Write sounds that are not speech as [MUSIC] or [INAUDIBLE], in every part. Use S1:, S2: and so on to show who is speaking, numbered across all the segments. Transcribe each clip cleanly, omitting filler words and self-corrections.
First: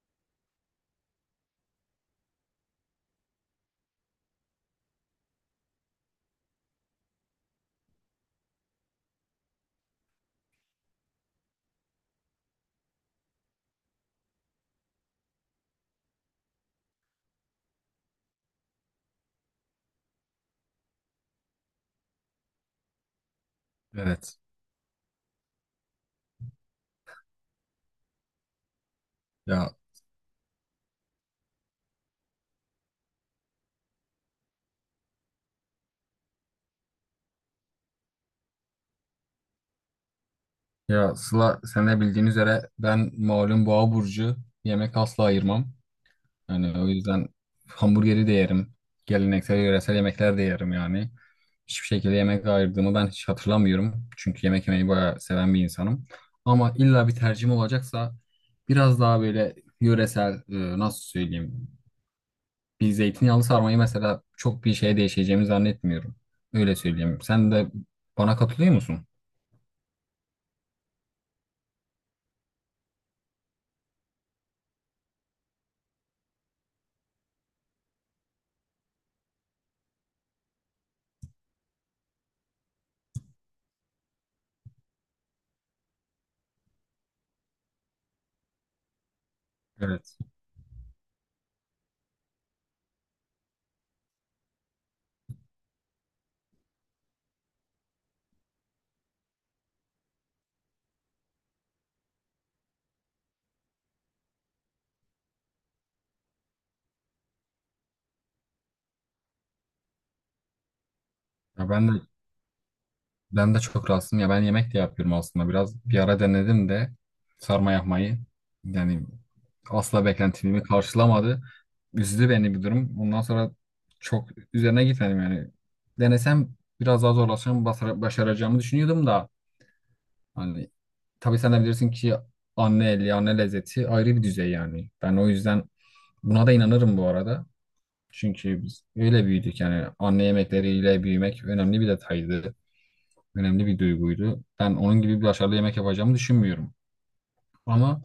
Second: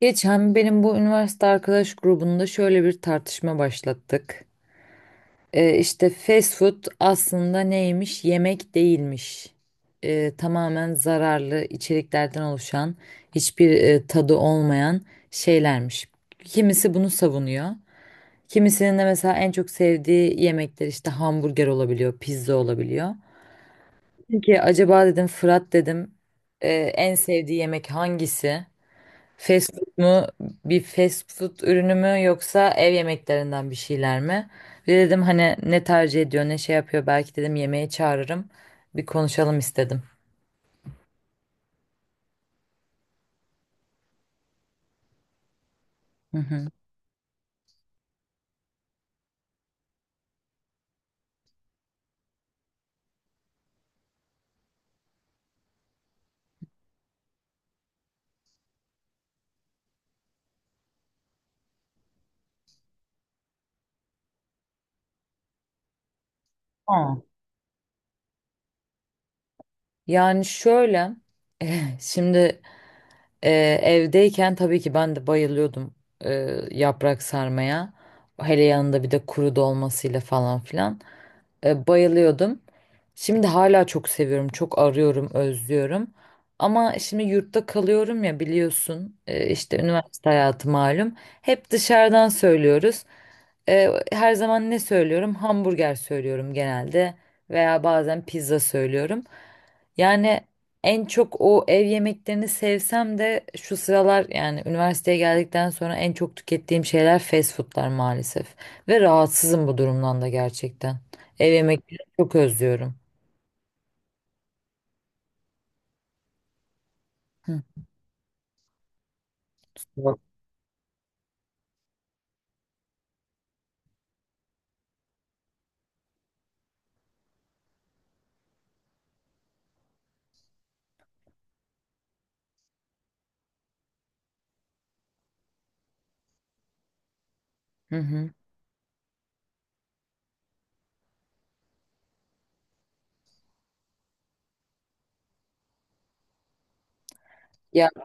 S1: Geçen benim bu üniversite arkadaş grubunda şöyle bir tartışma başlattık. İşte fast food aslında neymiş? Yemek değilmiş. Tamamen zararlı içeriklerden oluşan hiçbir tadı olmayan şeylermiş. Kimisi bunu savunuyor. Kimisinin de mesela en çok sevdiği yemekler işte hamburger olabiliyor, pizza olabiliyor.
S2: Evet.
S1: Peki acaba dedim Fırat dedim en sevdiği yemek hangisi?
S2: Ya
S1: Fast food mu? Bir fast food ürünü mü yoksa ev yemeklerinden bir şeyler mi? Bir de dedim hani ne tercih ediyor, ne şey yapıyor, belki dedim yemeğe çağırırım. Bir konuşalım istedim.
S2: ya Sıla sen de bildiğin üzere ben malum boğa burcu yemek asla ayırmam.
S1: Hı hı.
S2: Yani o yüzden hamburgeri de yerim. Geleneksel yöresel yemekler de yerim yani. Hiçbir şekilde yemek ayırdığımı ben hiç hatırlamıyorum. Çünkü yemek yemeyi bayağı seven bir insanım. Ama illa bir tercihim olacaksa biraz daha böyle yöresel nasıl söyleyeyim. Bir zeytinyağlı sarmayı mesela çok bir şeye değişeceğimi zannetmiyorum. Öyle söyleyeyim.
S1: Aa.
S2: Sen de bana katılıyor musun?
S1: Yani şöyle, [LAUGHS] şimdi e, evdeyken tabii ki ben de bayılıyordum e, yaprak sarmaya. Hele yanında bir de kuru dolmasıyla falan filan. Bayılıyordum. Şimdi hala çok seviyorum, çok arıyorum, özlüyorum. Ama şimdi yurtta kalıyorum ya biliyorsun, işte
S2: Evet.
S1: üniversite hayatı malum. Hep dışarıdan söylüyoruz. Her zaman ne söylüyorum? Hamburger söylüyorum genelde veya bazen pizza söylüyorum. Yani en çok o ev yemeklerini sevsem de şu sıralar, yani üniversiteye geldikten sonra en çok tükettiğim şeyler fast foodlar maalesef. Ve rahatsızım bu durumdan da gerçekten. Ev
S2: Ya ben de
S1: yemekleri çok özlüyorum.
S2: Ben de çok rahatsızım ya ben yemek de yapıyorum aslında biraz bir ara denedim de
S1: Hı
S2: sarma yapmayı yani asla
S1: hı.
S2: beklentimi karşılamadı. Üzdü beni bir durum. Ondan sonra çok üzerine gitmedim yani. Denesem biraz daha zorlaşacağım başaracağımı düşünüyordum da hani tabii sen de bilirsin ki anne eli anne lezzeti ayrı bir düzey yani. Ben o yüzden buna da inanırım bu arada.
S1: Hı.
S2: Çünkü biz öyle büyüdük yani anne yemekleriyle büyümek önemli bir detaydı önemli bir duyguydu. Ben onun gibi bir başarılı yemek yapacağımı düşünmüyorum.
S1: Ya,
S2: Ama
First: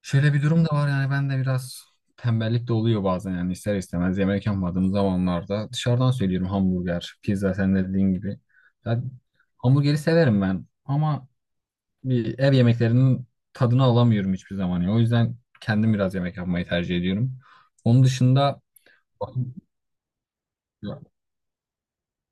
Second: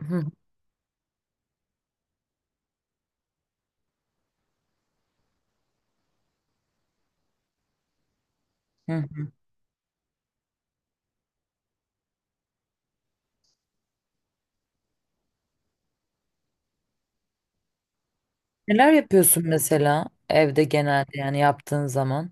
S1: hı hı.
S2: şöyle bir durum da var yani ben de biraz tembellik de oluyor bazen yani ister istemez yemek yapmadığım zamanlarda dışarıdan söylüyorum hamburger, pizza sen de dediğin gibi. Ya,
S1: Hı.
S2: hamburgeri severim ben ama bir ev yemeklerinin tadını alamıyorum hiçbir zaman ya. O yüzden kendim biraz yemek yapmayı tercih ediyorum. Onun dışında
S1: Neler yapıyorsun mesela evde
S2: ya,
S1: genelde, yani yaptığın zaman?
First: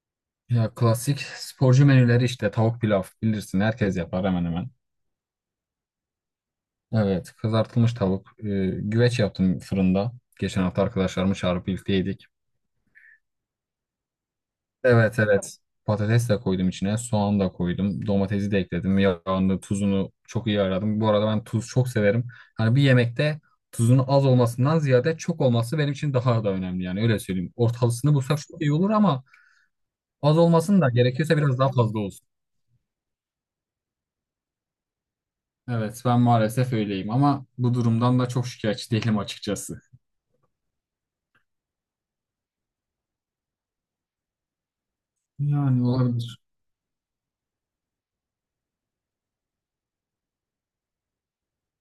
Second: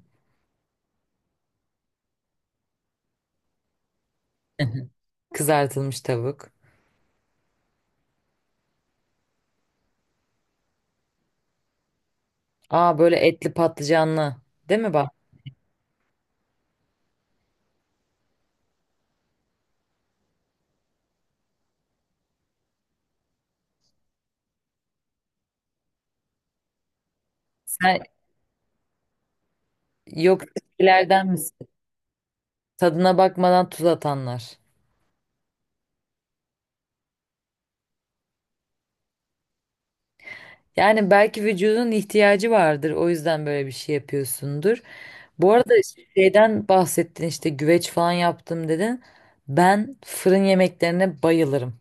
S2: ya klasik sporcu menüleri işte tavuk pilav bilirsin herkes yapar hemen hemen.
S1: [LAUGHS] Kızartılmış tavuk.
S2: Evet, kızartılmış tavuk. Güveç yaptım fırında. Geçen hafta arkadaşlarımı çağırıp birlikte yedik.
S1: Aa, böyle etli patlıcanlı. Değil mi, bak?
S2: Evet, evet. Patates de koydum içine, soğan da koydum, domatesi de ekledim. Yağını, tuzunu çok iyi ayarladım. Bu arada ben tuz çok severim. Hani bir yemekte tuzun az olmasından ziyade çok olması benim için daha da önemli yani öyle söyleyeyim.
S1: Sen,
S2: Ortalısını bulsak çok iyi olur ama az
S1: yok,
S2: olmasın da
S1: ilerden
S2: gerekiyorsa biraz
S1: misin?
S2: daha fazla olsun.
S1: Tadına bakmadan tuz atanlar.
S2: Evet, ben maalesef öyleyim ama bu durumdan da çok şikayetçi değilim açıkçası.
S1: Yani belki vücudun ihtiyacı vardır. O yüzden böyle bir şey yapıyorsundur. Bu arada
S2: Yani olabilir.
S1: şeyden bahsettin, işte güveç falan yaptım dedin. Ben fırın yemeklerine bayılırım.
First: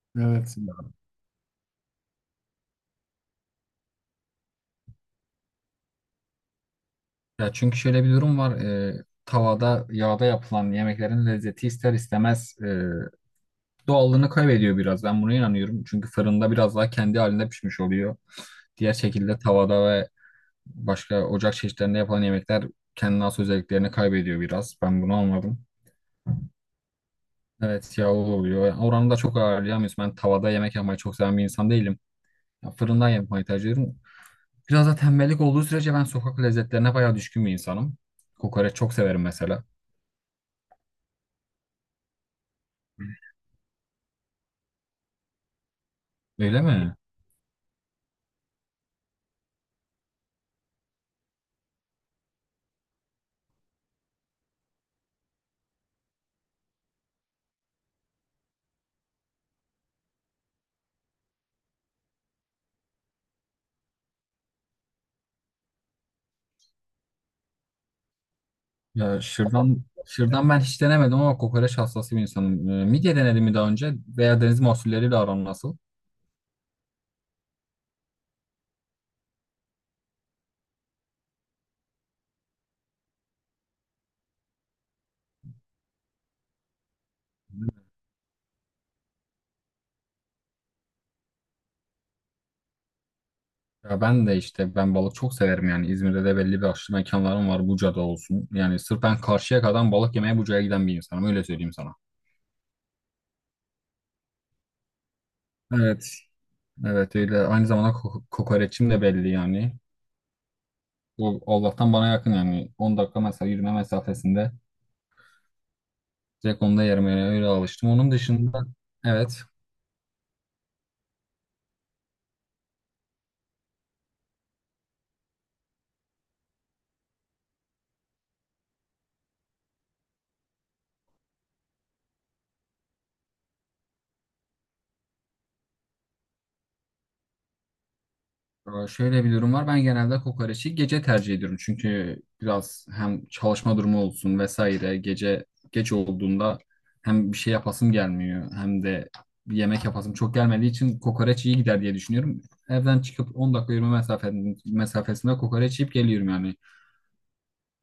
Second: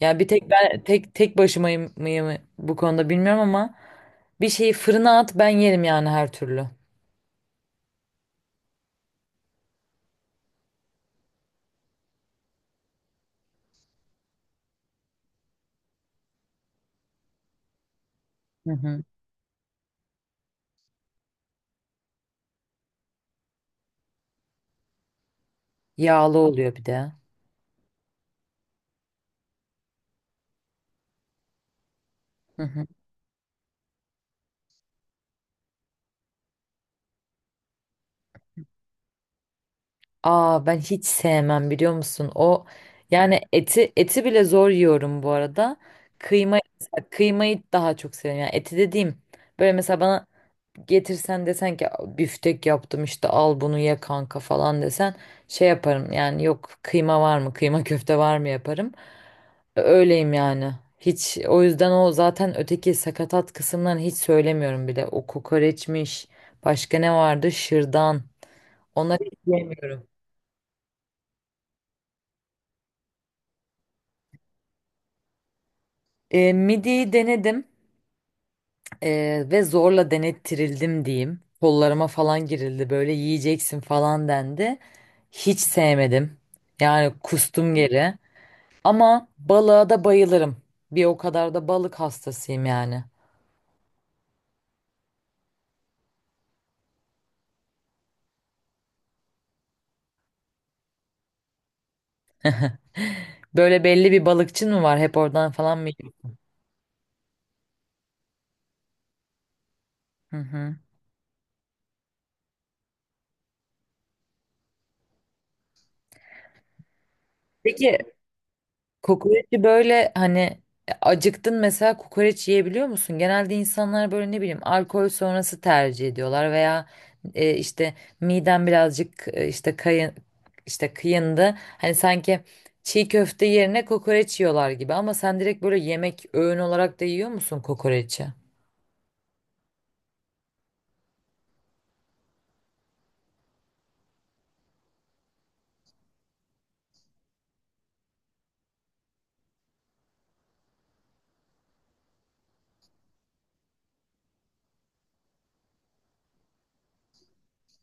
S1: Yani bir tek
S2: Evet.
S1: ben tek başımayım mıyım bu konuda bilmiyorum, ama bir şeyi fırına at ben yerim yani, her türlü.
S2: Ya çünkü şöyle bir durum var. Tavada, yağda yapılan yemeklerin lezzeti ister istemez doğallığını kaybediyor biraz. Ben buna inanıyorum. Çünkü fırında biraz daha kendi halinde pişmiş oluyor.
S1: Hı
S2: Diğer
S1: hı.
S2: şekilde tavada ve başka ocak çeşitlerinde yapılan yemekler kendine has özelliklerini kaybediyor biraz. Ben bunu anladım.
S1: Yağlı oluyor bir de.
S2: Evet yağlı oluyor. Yani oranı da çok ayarlayamıyoruz. Ben tavada yemek yapmayı çok seven bir insan değilim.
S1: Hı
S2: Ya
S1: hı.
S2: fırından yapmayı tercih ediyorum. Biraz da tembellik olduğu sürece ben sokak lezzetlerine bayağı düşkün bir insanım. Kokoreç çok severim mesela.
S1: Aa, ben hiç sevmem biliyor musun? O, yani eti bile zor yiyorum bu arada. Kıyma
S2: Öyle mi?
S1: kıymayı daha çok seviyorum. Yani eti dediğim, böyle mesela bana getirsen, desen ki büftek yaptım işte al bunu ye kanka falan desen, şey yaparım yani, yok kıyma var mı, kıyma köfte var mı yaparım. Öyleyim yani. Hiç o yüzden o zaten öteki sakatat kısımlarını hiç söylemiyorum bile. O kokoreçmiş. Başka ne vardı? Şırdan. Ona
S2: Ya
S1: hiç
S2: şırdan,
S1: yemiyorum.
S2: şırdan ben hiç denemedim ama kokoreç hastası bir insanım. Midye denedim mi daha önce veya deniz mahsulleriyle aran nasıl?
S1: Midiyi denedim, ve zorla denettirildim diyeyim. Kollarıma falan girildi, böyle yiyeceksin falan dendi. Hiç sevmedim. Yani kustum geri. Ama balığa da bayılırım. Bir o kadar da balık hastasıyım yani. [GASPS]
S2: Ya ben de işte ben balık çok severim yani İzmir'de de belli başlı mekanlarım var Buca'da olsun. Yani sırf ben karşıya kadar balık yemeye Buca'ya giden bir insanım öyle söyleyeyim sana.
S1: [LAUGHS] Böyle belli bir balıkçın mı var? Hep oradan falan mı
S2: Evet.
S1: yiyor?
S2: Evet öyle aynı zamanda kokoreçim de belli yani.
S1: Hı hı.
S2: O Allah'tan bana yakın yani 10 dakika mesela yürüme mesafesinde direkt onu da yerim yani öyle alıştım.
S1: Peki
S2: Onun dışında evet.
S1: kokoreçi böyle, hani acıktın mesela kokoreç yiyebiliyor musun? Genelde insanlar böyle, ne bileyim, alkol sonrası tercih ediyorlar veya işte midem birazcık işte kayın, işte kıyındı. Hani sanki çiğ köfte yerine kokoreç yiyorlar gibi, ama sen direkt böyle yemek, öğün olarak da yiyor musun kokoreçi?
S2: Şöyle bir durum var. Ben genelde kokoreçi gece tercih ediyorum. Çünkü biraz hem çalışma durumu olsun vesaire gece geç olduğunda hem bir şey yapasım gelmiyor hem de bir yemek yapasım çok gelmediği için kokoreç iyi gider diye düşünüyorum. Evden çıkıp 10 dakika mesafesinde kokoreç yiyip geliyorum yani.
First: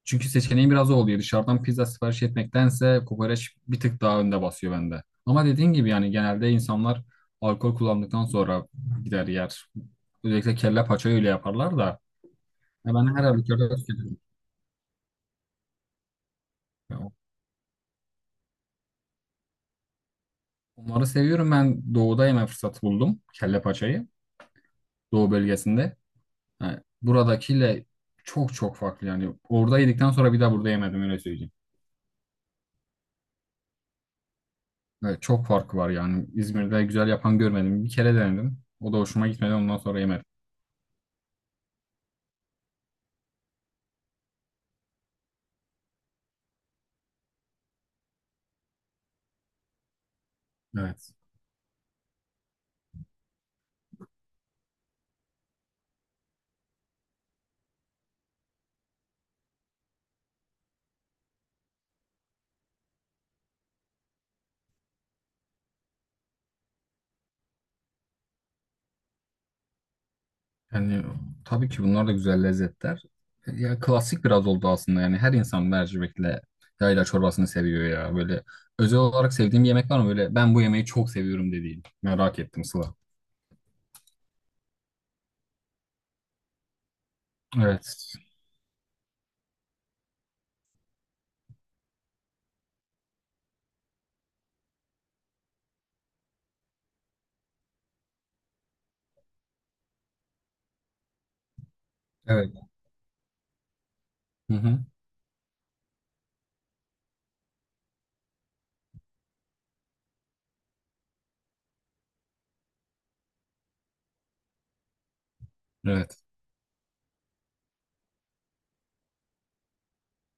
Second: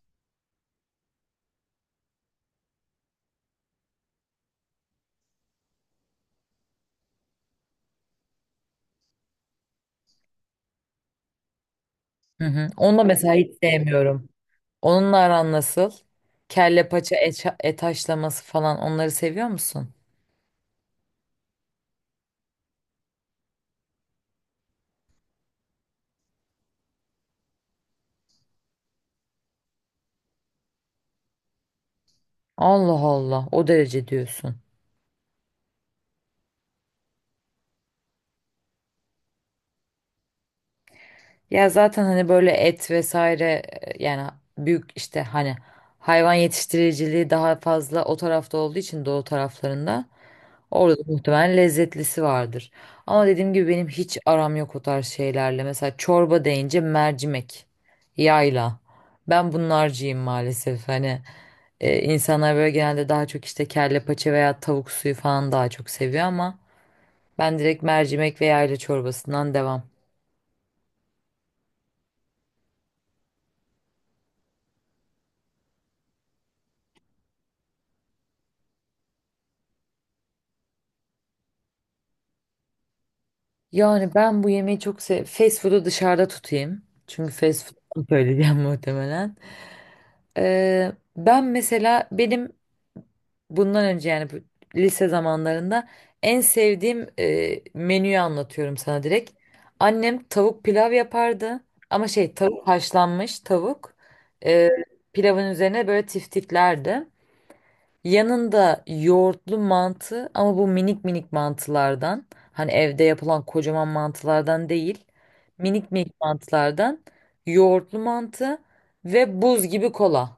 S2: Çünkü seçeneğim biraz o oluyor. Dışarıdan pizza sipariş etmektense kokoreç bir tık daha önde basıyor bende. Ama dediğin gibi yani genelde insanlar alkol kullandıktan sonra gider yer. Özellikle kelle paça öyle yaparlar da.
S1: Hı hı.
S2: Ya
S1: Onu da
S2: ben her
S1: mesela hiç
S2: halükarda tüketirim.
S1: sevmiyorum. Onunla aran nasıl? Kelle
S2: Ya
S1: paça, et haşlaması falan onları seviyor musun?
S2: onları seviyorum. Ben doğuda yeme fırsatı buldum. Kelle paçayı. Doğu bölgesinde. Yani buradakiyle çok çok farklı yani. Orada yedikten sonra bir daha burada yemedim öyle söyleyeyim.
S1: Allah Allah, o derece diyorsun.
S2: Evet, çok farkı var yani. İzmir'de güzel yapan görmedim. Bir kere denedim. O da hoşuma gitmedi. Ondan sonra yemedim.
S1: Ya zaten hani böyle et vesaire, yani büyük, işte hani hayvan yetiştiriciliği daha fazla o tarafta olduğu için doğu taraflarında, orada
S2: Evet.
S1: da muhtemelen lezzetlisi vardır. Ama dediğim gibi benim hiç aram yok o tarz şeylerle. Mesela çorba deyince mercimek, yayla. Ben bunlarcıyım maalesef. Hani insanlar böyle genelde daha çok işte kelle paça veya tavuk suyu falan daha çok seviyor, ama ben direkt mercimek ve yayla çorbasından devam.
S2: Yani tabii ki bunlar da güzel lezzetler. Ya klasik biraz oldu aslında yani her insan mercimekle yayla çorbasını seviyor ya. Böyle özel olarak sevdiğim bir yemek var mı? Böyle ben bu yemeği çok seviyorum dediğin. Merak ettim Sıla.
S1: Yani ben bu yemeği çok sev fast food'u dışarıda tutayım. Çünkü fast food'u
S2: Evet.
S1: söyleyeceğim [LAUGHS] muhtemelen. Ben mesela, benim bundan önce, yani bu lise zamanlarında en sevdiğim menüyü anlatıyorum sana direkt. Annem tavuk pilav yapardı, ama şey,
S2: Evet.
S1: tavuk, haşlanmış tavuk.
S2: Hı
S1: Ee,
S2: hı.
S1: pilavın üzerine böyle tiftiklerdi. Yanında yoğurtlu mantı, ama bu minik minik mantılardan. Hani evde yapılan kocaman mantılardan değil. Minik
S2: Evet.
S1: minik mantılardan yoğurtlu mantı ve buz gibi kola.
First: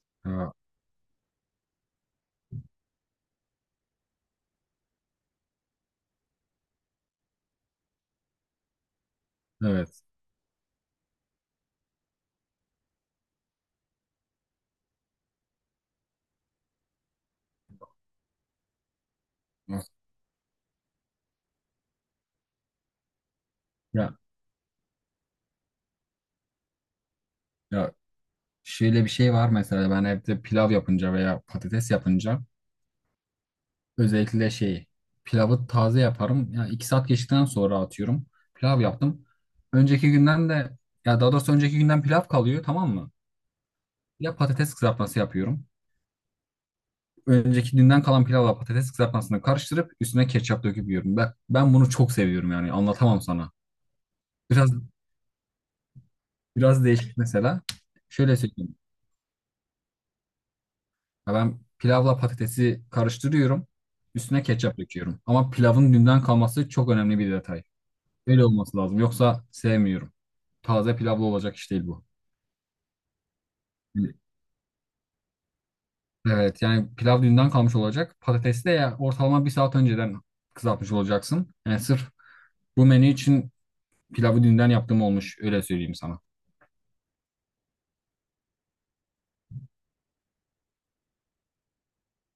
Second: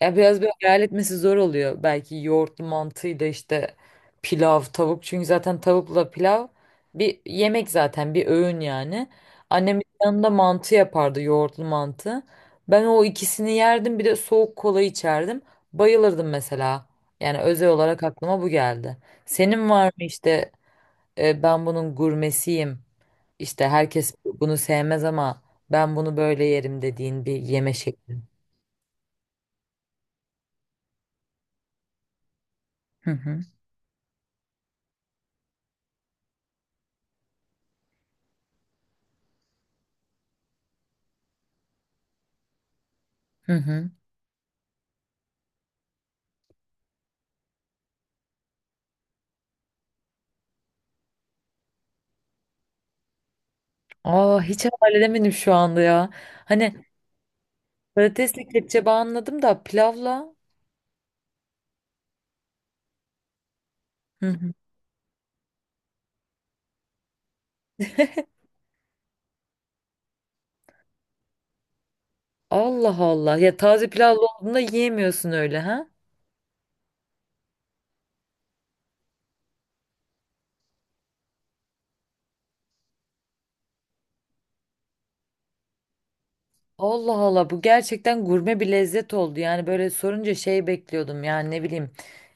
S1: Ya biraz böyle
S2: Ha,
S1: hayal etmesi zor oluyor. Belki yoğurtlu mantıyla işte pilav, tavuk. Çünkü zaten tavukla pilav bir yemek, zaten bir öğün yani. Annemin
S2: evet.
S1: yanında mantı yapardı, yoğurtlu mantı. Ben o ikisini yerdim, bir de soğuk kola içerdim. Bayılırdım mesela. Yani özel olarak aklıma bu geldi. Senin var mı işte, ben bunun gurmesiyim. İşte herkes
S2: Ya,
S1: bunu sevmez, ama ben bunu böyle yerim dediğin bir yeme
S2: ya
S1: şekli.
S2: şöyle bir şey var mesela ben evde pilav yapınca veya patates yapınca
S1: Hı hı.
S2: özellikle şeyi pilavı taze yaparım. Ya iki saat geçtikten sonra atıyorum. Pilav yaptım. Önceki günden de ya daha doğrusu önceki günden pilav kalıyor tamam mı?
S1: Hı hı.
S2: Ya patates kızartması yapıyorum. Önceki günden kalan pilavla patates kızartmasını karıştırıp üstüne ketçap döküp yiyorum. Ben bunu çok seviyorum yani anlatamam sana.
S1: Aa, hiç
S2: Biraz
S1: hayal edemedim şu anda ya. Hani
S2: biraz değişik mesela. Şöyle
S1: patatesli
S2: söyleyeyim.
S1: kepçe bağı anladım da, pilavla.
S2: Ya ben pilavla patatesi karıştırıyorum.
S1: Hı
S2: Üstüne
S1: hı.
S2: ketçap döküyorum. Ama pilavın dünden kalması çok önemli bir detay. Öyle olması lazım. Yoksa sevmiyorum. Taze pilavlı olacak iş değil bu.
S1: Allah Allah. Ya, taze pilavlı olduğunda yiyemiyorsun öyle ha?
S2: Evet yani pilav dünden kalmış olacak. Patatesi de ya ortalama bir saat önceden kızartmış olacaksın. Yani sırf bu menü için pilavı dünden yaptığım olmuş. Öyle söyleyeyim sana.
S1: Allah Allah, bu gerçekten gurme bir lezzet oldu. Yani böyle sorunca şey bekliyordum, yani ne bileyim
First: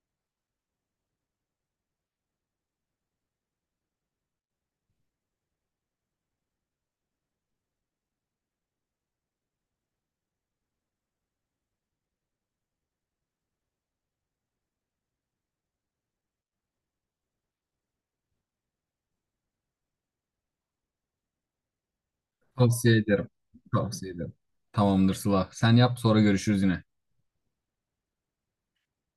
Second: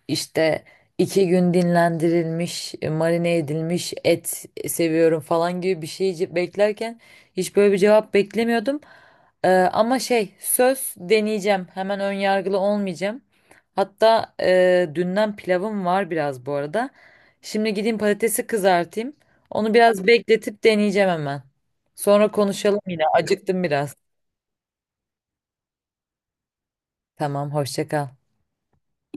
S1: işte 2 gün dinlendirilmiş, marine edilmiş et seviyorum falan gibi bir şey beklerken, hiç böyle bir cevap beklemiyordum. Ama şey, söz deneyeceğim hemen, ön yargılı olmayacağım. Hatta dünden pilavım var biraz bu arada. Şimdi gideyim patatesi kızartayım. Onu biraz bekletip deneyeceğim hemen. Sonra konuşalım
S2: Tavsiye
S1: yine.
S2: ederim.
S1: Acıktım biraz.
S2: Tavsiye ederim. Tamamdır Sıla. Sen yap sonra görüşürüz yine.
S1: Tamam, hoşça kal.